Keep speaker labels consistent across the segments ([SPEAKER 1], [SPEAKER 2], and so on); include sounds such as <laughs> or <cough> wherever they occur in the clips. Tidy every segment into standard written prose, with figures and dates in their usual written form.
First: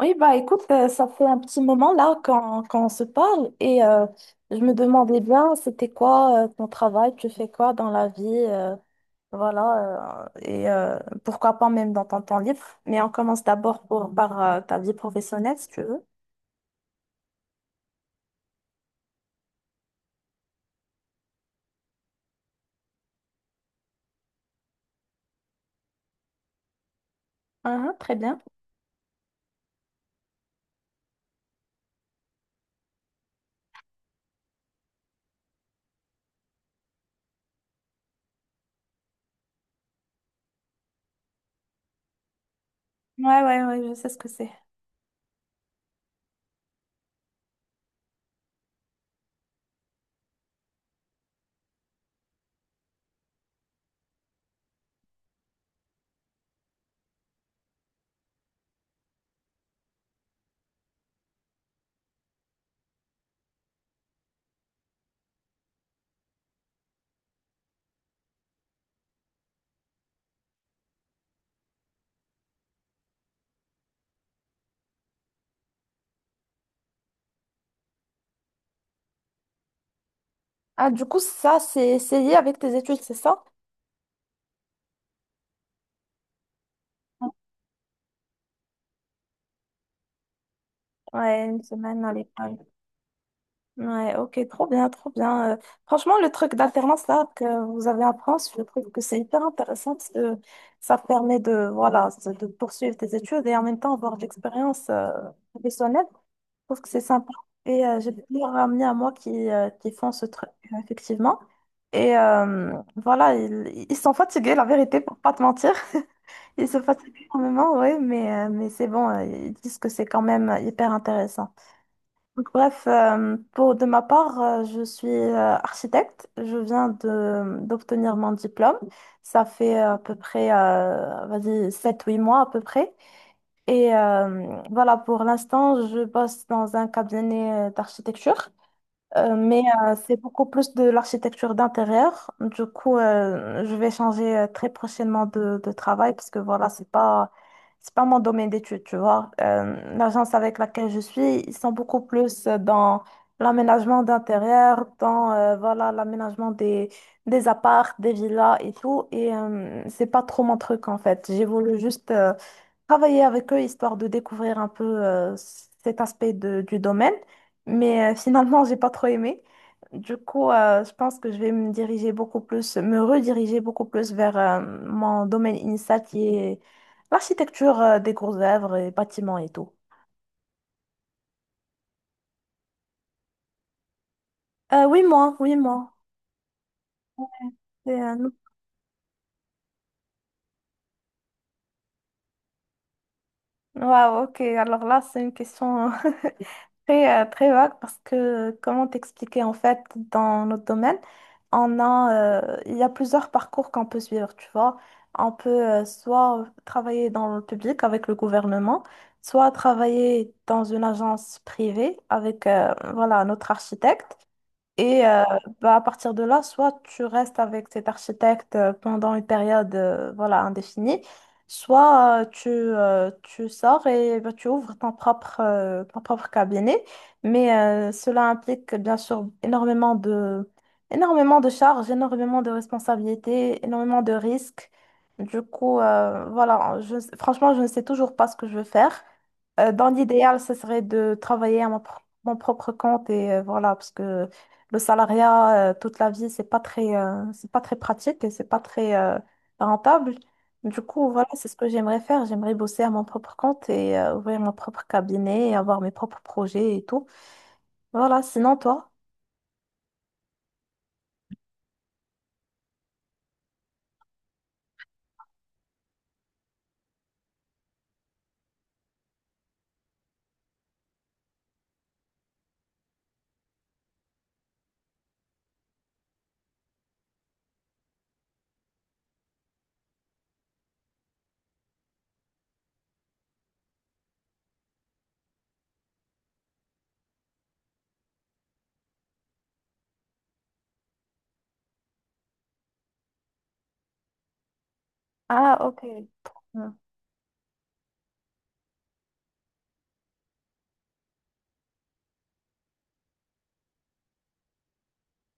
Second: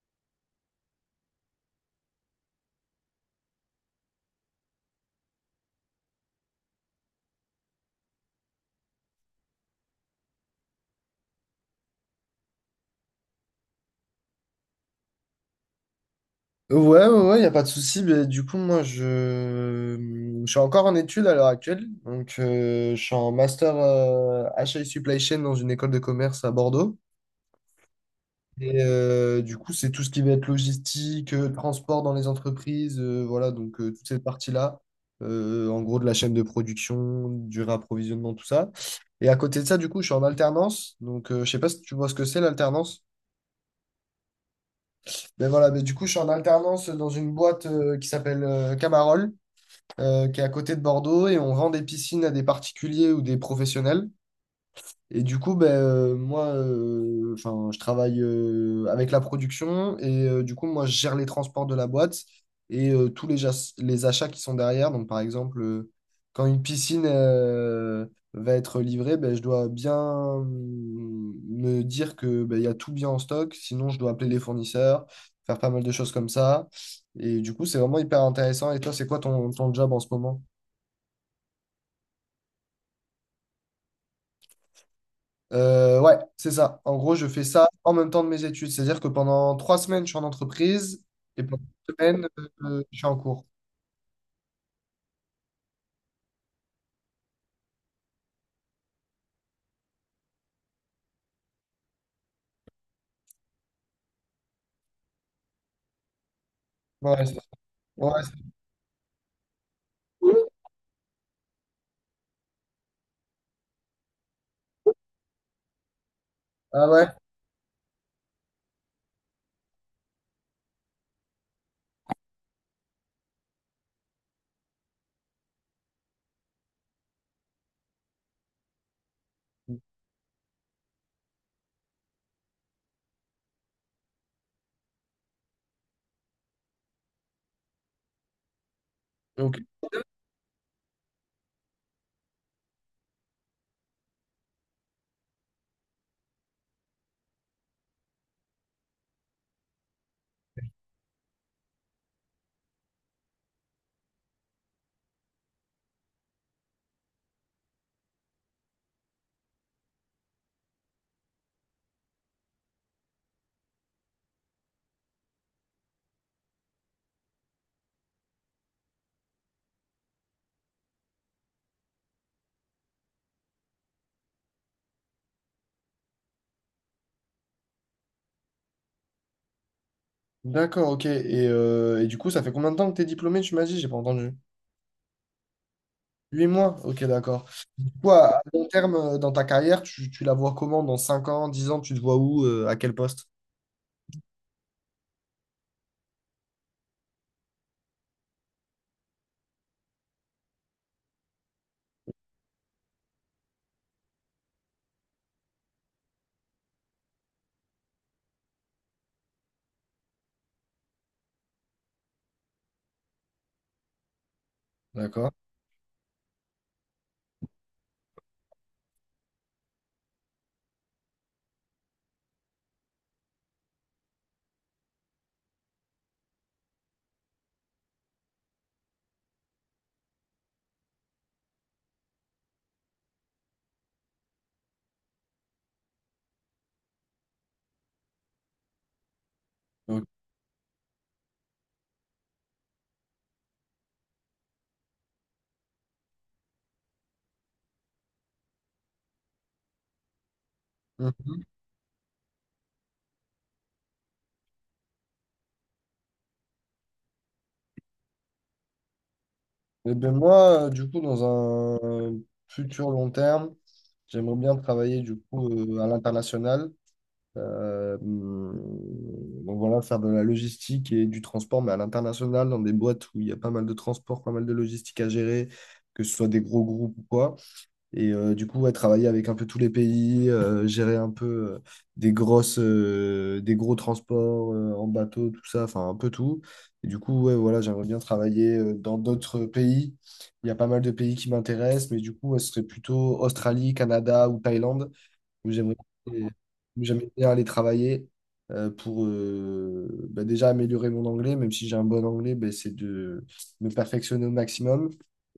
[SPEAKER 1] Oui, bah écoute, ça fait un petit moment là qu'on se parle et je me demandais bien c'était quoi ton travail, tu fais quoi dans la vie, voilà, pourquoi pas même dans ton temps libre. Mais on commence d'abord par ta vie professionnelle si tu veux.
[SPEAKER 2] Ouais, ouais, ouais, y a pas de souci. Mais du coup, moi, je suis encore en études à l'heure actuelle. Donc, je suis en master HI Supply Chain dans une école de commerce à Bordeaux.
[SPEAKER 1] Ah, très bien.
[SPEAKER 2] Et du coup, c'est tout ce qui va être logistique, transport dans les entreprises, voilà, donc toute cette partie-là. En gros, de la chaîne de production, du réapprovisionnement, tout ça. Et à côté de ça, du coup, je suis en alternance. Donc, je sais pas si tu vois ce que c'est l'alternance.
[SPEAKER 1] Ouais, ouais, ouais, je sais ce que c'est.
[SPEAKER 2] Mais voilà, mais du coup, je suis en alternance dans une boîte qui s'appelle Camarol, qui est à côté de Bordeaux et on vend des piscines à des particuliers ou des professionnels. Et du coup, ben, moi, enfin, je travaille avec la production et du coup, moi, je gère les transports de la boîte et tous les, les achats qui sont derrière. Donc, par exemple, quand une piscine va être livrée, ben, je dois bien me dire que ben, il y a tout bien en stock. Sinon, je dois appeler les fournisseurs, faire pas mal de choses comme ça. Et du coup, c'est vraiment hyper intéressant. Et toi, c'est quoi ton, ton job en ce moment?
[SPEAKER 1] Ah, du coup, ça, c'est lié avec tes études, c'est ça?
[SPEAKER 2] Ouais, c'est ça. En gros, je fais ça en même temps de mes études. C'est-à-dire que pendant trois semaines, je suis en entreprise et
[SPEAKER 1] Ouais, une
[SPEAKER 2] pendant une
[SPEAKER 1] semaine à
[SPEAKER 2] semaine,
[SPEAKER 1] l'école.
[SPEAKER 2] je suis en cours.
[SPEAKER 1] Ouais, ok, trop bien, trop bien. Franchement, le truc d'alternance là que vous avez en France, je trouve que c'est hyper intéressant parce que ça te permet de, voilà, de poursuivre tes études et en même temps avoir de l'expérience professionnelle. Je trouve que c'est
[SPEAKER 2] Ouais,
[SPEAKER 1] sympa.
[SPEAKER 2] c'est-
[SPEAKER 1] Et j'ai
[SPEAKER 2] ouais, c'est
[SPEAKER 1] plusieurs amis à moi qui qui font ce truc,
[SPEAKER 2] cool.
[SPEAKER 1] effectivement. Voilà, ils sont fatigués, la vérité, pour pas te mentir. <laughs> Ils se
[SPEAKER 2] Ah ouais?
[SPEAKER 1] fatiguent énormément, oui, mais c'est bon, ils disent que c'est quand même hyper intéressant. Donc, bref, pour de ma part, je suis architecte. Je viens de d'obtenir mon diplôme. Ça fait à peu près, sept-huit mois à peu près. Et voilà, pour l'instant, je bosse dans un cabinet d'architecture. Euh,
[SPEAKER 2] Ok.
[SPEAKER 1] mais euh, c'est beaucoup plus de l'architecture d'intérieur. Du coup, je vais changer très prochainement de travail parce que voilà, c'est pas mon domaine d'études, tu vois. L'agence avec laquelle je suis, ils sont beaucoup plus dans l'aménagement d'intérieur, dans voilà, l'aménagement des apparts, des villas et tout. Et c'est pas trop mon truc en fait. J'ai voulu juste travailler avec eux histoire de découvrir un peu cet du domaine. Mais finalement, <laughs> j'ai pas trop aimé. Du coup, je pense que je vais me diriger beaucoup plus, me rediriger beaucoup plus vers mon domaine initial qui est l'architecture des grosses œuvres et bâtiments et tout.
[SPEAKER 2] D'accord, ok. Et du coup, ça fait combien de temps que tu es diplômé, tu m'as dit? J'ai pas entendu.
[SPEAKER 1] Oui, moi, oui, moi.
[SPEAKER 2] Huit mois? Ok, d'accord. Du
[SPEAKER 1] C'est un-
[SPEAKER 2] à long terme, dans ta carrière, tu la vois comment? Dans 5 ans, 10 ans, tu te vois où? À quel poste?
[SPEAKER 1] Waouh, ok. Alors là, c'est une question très, très vague parce que, comment t'expliquer, en fait, dans notre domaine, il y a plusieurs parcours qu'on peut suivre, tu vois. On peut soit travailler dans le public avec le gouvernement, soit travailler dans une agence privée avec, voilà, notre architecte. Et
[SPEAKER 2] D'accord.
[SPEAKER 1] bah, à partir de là, soit tu restes avec cet architecte pendant une période voilà, indéfinie, soit tu sors et bah, tu ouvres ton propre cabinet. Mais cela implique bien sûr énormément de charges, énormément de responsabilités, énormément de risques. Du coup, voilà, je, franchement, je ne sais toujours pas ce que je veux faire. Dans
[SPEAKER 2] Ok.
[SPEAKER 1] l'idéal, ce serait de travailler à mon propre compte et voilà, parce que le salariat, toute la vie, c'est pas très pratique et c'est pas très, rentable. Du coup, voilà,
[SPEAKER 2] Mhm.
[SPEAKER 1] c'est ce que j'aimerais faire. J'aimerais bosser à mon propre compte et ouvrir mon propre cabinet et avoir mes propres projets et tout. Voilà, sinon toi?
[SPEAKER 2] Eh ben moi, du coup, dans un futur long terme, j'aimerais bien travailler du coup à l'international. Euh, hum, donc voilà, faire de la logistique et du transport, mais à l'international, dans des boîtes où il y a pas mal de transport, pas mal de logistique à gérer, que ce soit des gros groupes ou quoi. Et du coup, ouais, travailler avec un peu tous les pays, gérer un peu euh, des grosses, des gros transports en bateau, tout ça, enfin un peu tout. Et du coup, ouais, voilà, j'aimerais bien travailler dans d'autres pays. Il y a pas mal de pays qui m'intéressent, mais du coup, ouais, ce serait plutôt Australie, Canada ou Thaïlande où
[SPEAKER 1] Ah,
[SPEAKER 2] j'aimerais
[SPEAKER 1] ok. Hmm.
[SPEAKER 2] où j'aimerais bien aller travailler pour bah, déjà améliorer mon anglais, même si j'ai un bon anglais, bah, c'est de me perfectionner au maximum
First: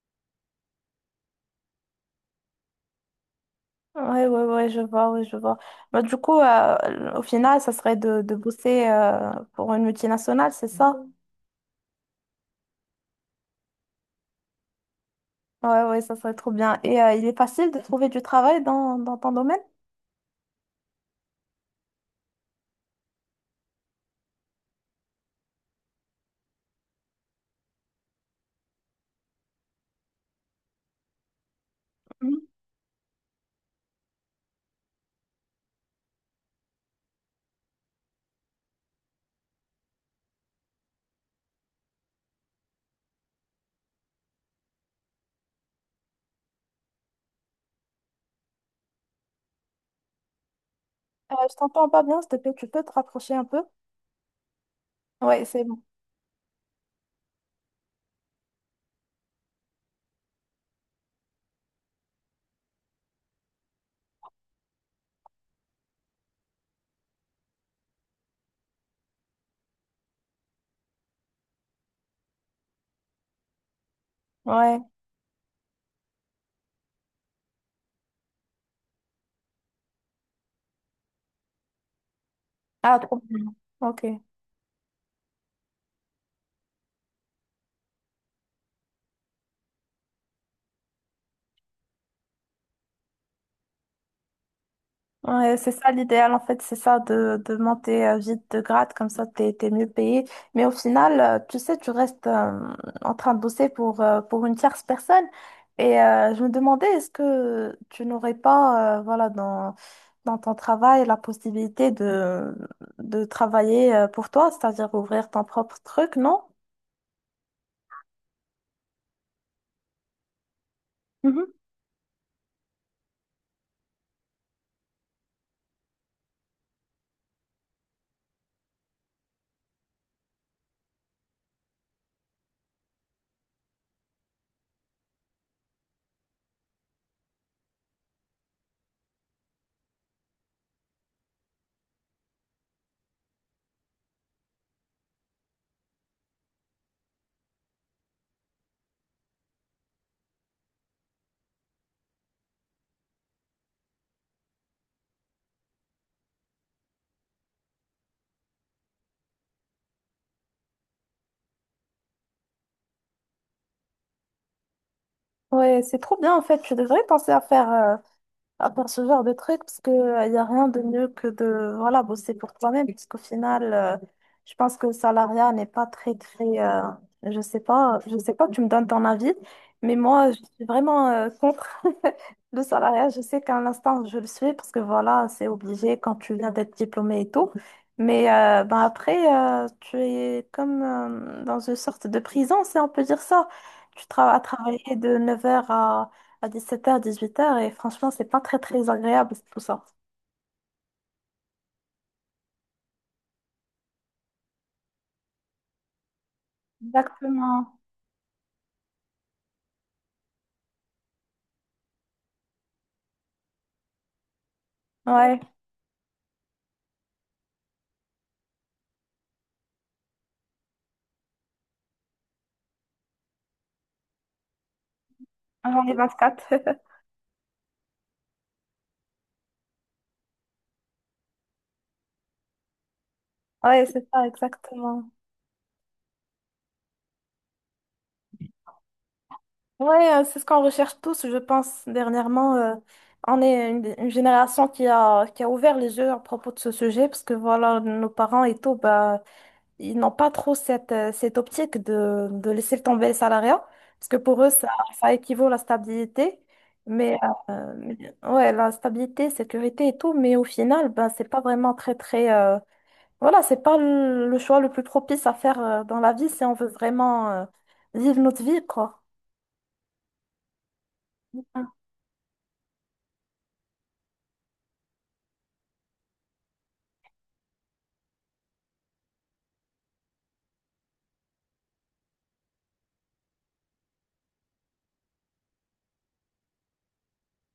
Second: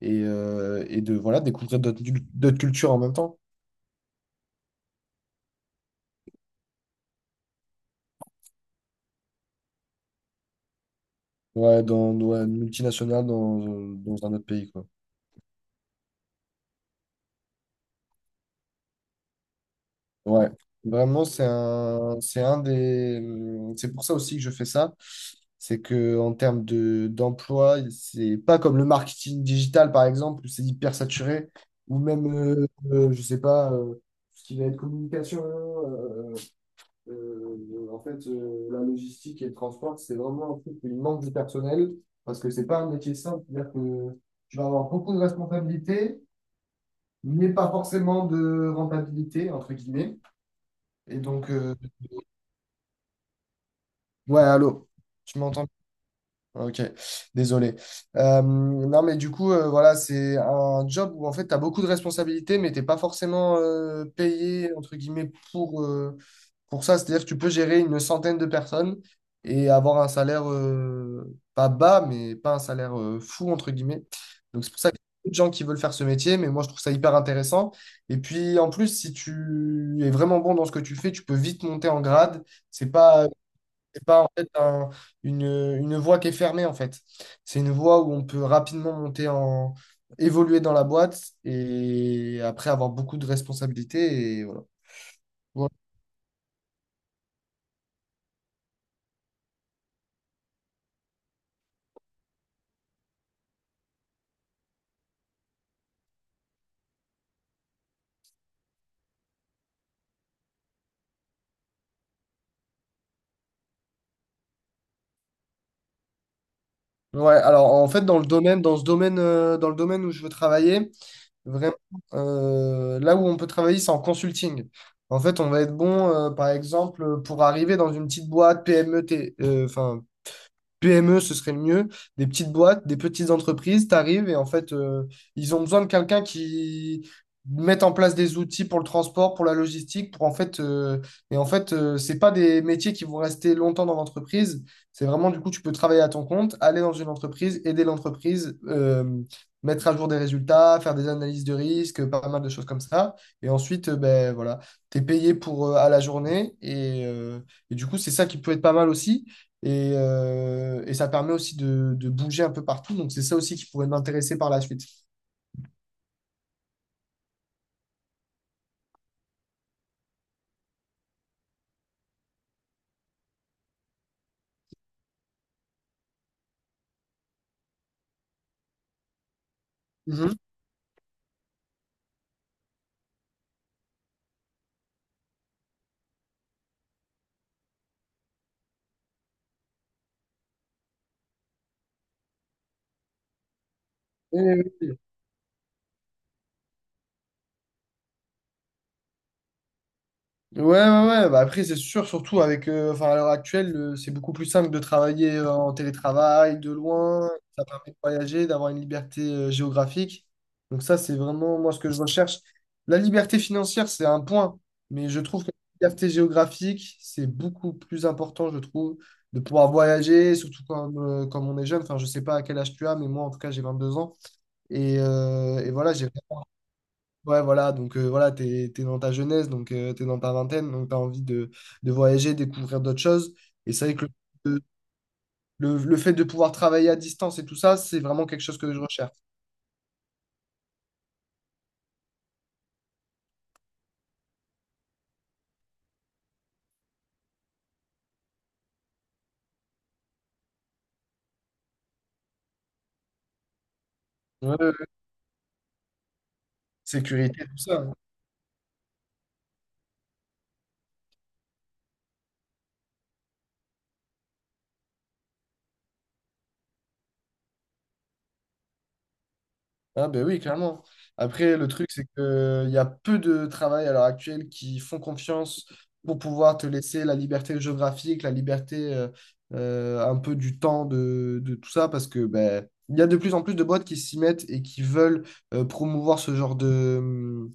[SPEAKER 2] et de voilà, découvrir d'autres cultures en même temps.
[SPEAKER 1] Ouais, ouais, ouais, je vois, ouais, je vois. Bah, du coup, au final, ça serait de bosser pour une multinationale, c'est ça? Mhm.
[SPEAKER 2] Ouais, dans, dans une multinationale, dans, dans un autre pays, quoi.
[SPEAKER 1] Ouais, ouais, ça serait trop bien. Et il est facile de trouver du travail dans ton domaine?
[SPEAKER 2] Ouais, vraiment, c'est un des, c'est pour ça aussi que je fais ça. C'est que en termes de d'emploi, c'est pas comme le marketing digital par exemple où c'est hyper saturé, ou même, je sais pas, ce qui va être communication, en fait, la logistique et le transport, c'est vraiment un truc où il manque du personnel parce que c'est pas un métier simple, c'est-à-dire que tu vas avoir beaucoup de responsabilités, mais pas forcément de rentabilité entre guillemets. Et donc,
[SPEAKER 1] Je
[SPEAKER 2] euh.
[SPEAKER 1] t'entends pas bien, s'il te plaît, tu peux te rapprocher un peu?
[SPEAKER 2] Ouais, allô, tu
[SPEAKER 1] Ouais, c'est
[SPEAKER 2] m'entends?
[SPEAKER 1] bon.
[SPEAKER 2] Ok, désolé. Non, mais du coup, voilà, c'est un job où en fait, tu as beaucoup de responsabilités, mais t'es pas forcément payé, entre guillemets, pour ça. C'est-à-dire que tu peux gérer une centaine de personnes et avoir un salaire pas bas, mais pas un salaire fou, entre guillemets. Donc, c'est
[SPEAKER 1] Ouais.
[SPEAKER 2] pour ça qu'il y a beaucoup de gens qui veulent faire ce métier, mais moi, je trouve ça hyper intéressant. Et puis, en plus, si tu es vraiment bon dans ce que tu fais, tu peux vite monter en grade. C'est
[SPEAKER 1] Ah, trop
[SPEAKER 2] pas
[SPEAKER 1] bien. Ok.
[SPEAKER 2] c'est pas en fait une voie qui est fermée en fait. C'est une voie où on peut rapidement monter en évoluer dans la boîte et après avoir beaucoup de responsabilités et voilà.
[SPEAKER 1] Ouais,
[SPEAKER 2] Ouais,
[SPEAKER 1] c'est ça l'idéal, en fait, c'est ça de monter vite de grade, comme ça t'es mieux payé. Mais au final, tu sais, tu restes en train de bosser pour une tierce personne. Et je me demandais, est-ce que tu n'aurais pas, voilà, dans ton travail, la possibilité de travailler pour toi, c'est-à-dire ouvrir ton propre truc, non?
[SPEAKER 2] ouais, alors en fait dans le domaine dans ce domaine dans le domaine où je veux travailler, vraiment là où on peut travailler c'est en consulting. En fait, on va être bon par exemple pour arriver dans une petite boîte PME, enfin PME, ce serait le mieux. Des petites boîtes, des petites entreprises, t'arrives et en fait, ils ont besoin de quelqu'un qui mette en place des outils pour le transport, pour la logistique, pour en fait, et en fait, c'est pas des métiers qui vont rester longtemps dans l'entreprise. C'est vraiment, du coup, tu peux travailler à ton compte, aller dans une entreprise, aider l'entreprise, mettre à jour des résultats, faire des analyses de risque, pas mal de choses comme ça. Et ensuite, ben voilà, t'es payé pour à la journée et du coup, c'est ça qui peut être pas mal aussi. Et ça permet aussi de bouger un peu partout. Donc, c'est ça aussi qui pourrait m'intéresser par la suite.
[SPEAKER 1] Ouais, c'est trop bien en fait. Tu devrais penser à faire ce genre de trucs parce que il n'y a rien de mieux que de voilà bosser pour toi-même parce qu'au final je pense que le salariat n'est pas très très je sais pas, tu me donnes ton avis, mais moi
[SPEAKER 2] Mhm.
[SPEAKER 1] je suis vraiment contre <laughs> le salariat. Je sais qu'à l'instant je le suis parce que voilà c'est obligé quand tu viens d'être diplômé et tout, mais ben après tu es comme dans une sorte de prison, si on peut dire ça. tu travailles à
[SPEAKER 2] Oui, oui, oui.
[SPEAKER 1] travailler de 9h à 17h, 18h, et franchement, c'est pas très, très agréable, tout ça.
[SPEAKER 2] Ouais, ouais, ouais. Bah après, c'est sûr, surtout avec, enfin, à l'heure actuelle, c'est beaucoup plus simple de travailler en télétravail, de loin. Ça
[SPEAKER 1] Exactement.
[SPEAKER 2] permet de voyager, d'avoir une liberté géographique. Donc ça, c'est vraiment moi ce que je recherche. La liberté financière, c'est un point, mais je
[SPEAKER 1] Ouais.
[SPEAKER 2] trouve que la liberté géographique, c'est beaucoup plus important, je trouve, de pouvoir voyager, surtout quand, quand on est jeune. Enfin, je sais pas à quel âge tu as, mais moi, en tout cas, j'ai 22 ans. Et
[SPEAKER 1] J'en
[SPEAKER 2] voilà,
[SPEAKER 1] ai
[SPEAKER 2] j'ai.
[SPEAKER 1] 24. <laughs>
[SPEAKER 2] Ouais, voilà, donc voilà, t'es, t'es dans ta jeunesse, donc t'es dans ta vingtaine, donc t'as envie de voyager, découvrir d'autres choses. Et c'est
[SPEAKER 1] Ouais,
[SPEAKER 2] vrai
[SPEAKER 1] c'est
[SPEAKER 2] que
[SPEAKER 1] ça,
[SPEAKER 2] le,
[SPEAKER 1] exactement.
[SPEAKER 2] le fait de pouvoir travailler à distance et tout ça, c'est vraiment quelque chose que je recherche.
[SPEAKER 1] Ouais, c'est ce qu'on recherche tous, je pense, dernièrement. Euh, on est une génération qui a ouvert les yeux à propos de ce sujet, parce que voilà, nos parents et tout, bah, ils n'ont pas trop cette, cette optique de laisser tomber le salariat, parce que pour eux,
[SPEAKER 2] Ouais, ouais, ouais.
[SPEAKER 1] ça équivaut à la stabilité. Mais
[SPEAKER 2] Sécurité, tout
[SPEAKER 1] euh,
[SPEAKER 2] ça.
[SPEAKER 1] mais- ouais, la stabilité, sécurité et tout, mais au final, ben, c'est pas vraiment très, très. Voilà, c'est pas le choix le plus propice à faire dans la vie, si on veut vraiment vivre notre vie, quoi.
[SPEAKER 2] Ah ben oui, clairement. Après, le
[SPEAKER 1] Mm.
[SPEAKER 2] truc, c'est qu'il y a peu de travail à l'heure actuelle qui font confiance pour pouvoir te laisser la liberté géographique, la liberté un peu du temps de tout ça, parce que ben, il y a de plus en plus de boîtes qui s'y mettent et qui veulent promouvoir ce genre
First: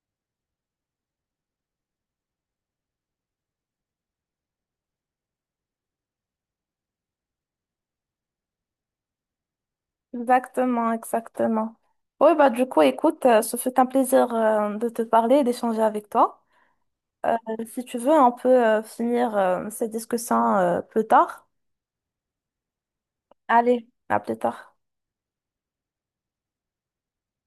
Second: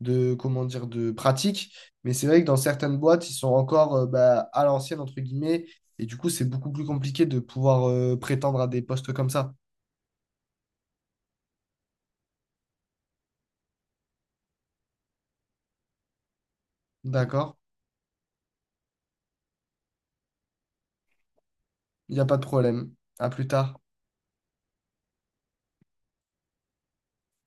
[SPEAKER 2] de, comment dire, de pratique. Mais c'est vrai que dans certaines boîtes, ils sont encore ben, à l'ancienne, entre guillemets, et du coup, c'est beaucoup plus compliqué de pouvoir prétendre à des postes comme ça.
[SPEAKER 1] Exactement, exactement. Oui, bah, du coup, écoute, ce fut un plaisir de te parler et d'échanger avec toi. Euh,
[SPEAKER 2] D'accord?
[SPEAKER 1] si tu veux, on peut finir cette discussion plus tard.
[SPEAKER 2] Il n'y a pas de problème. À plus tard.
[SPEAKER 1] Allez, à plus tard.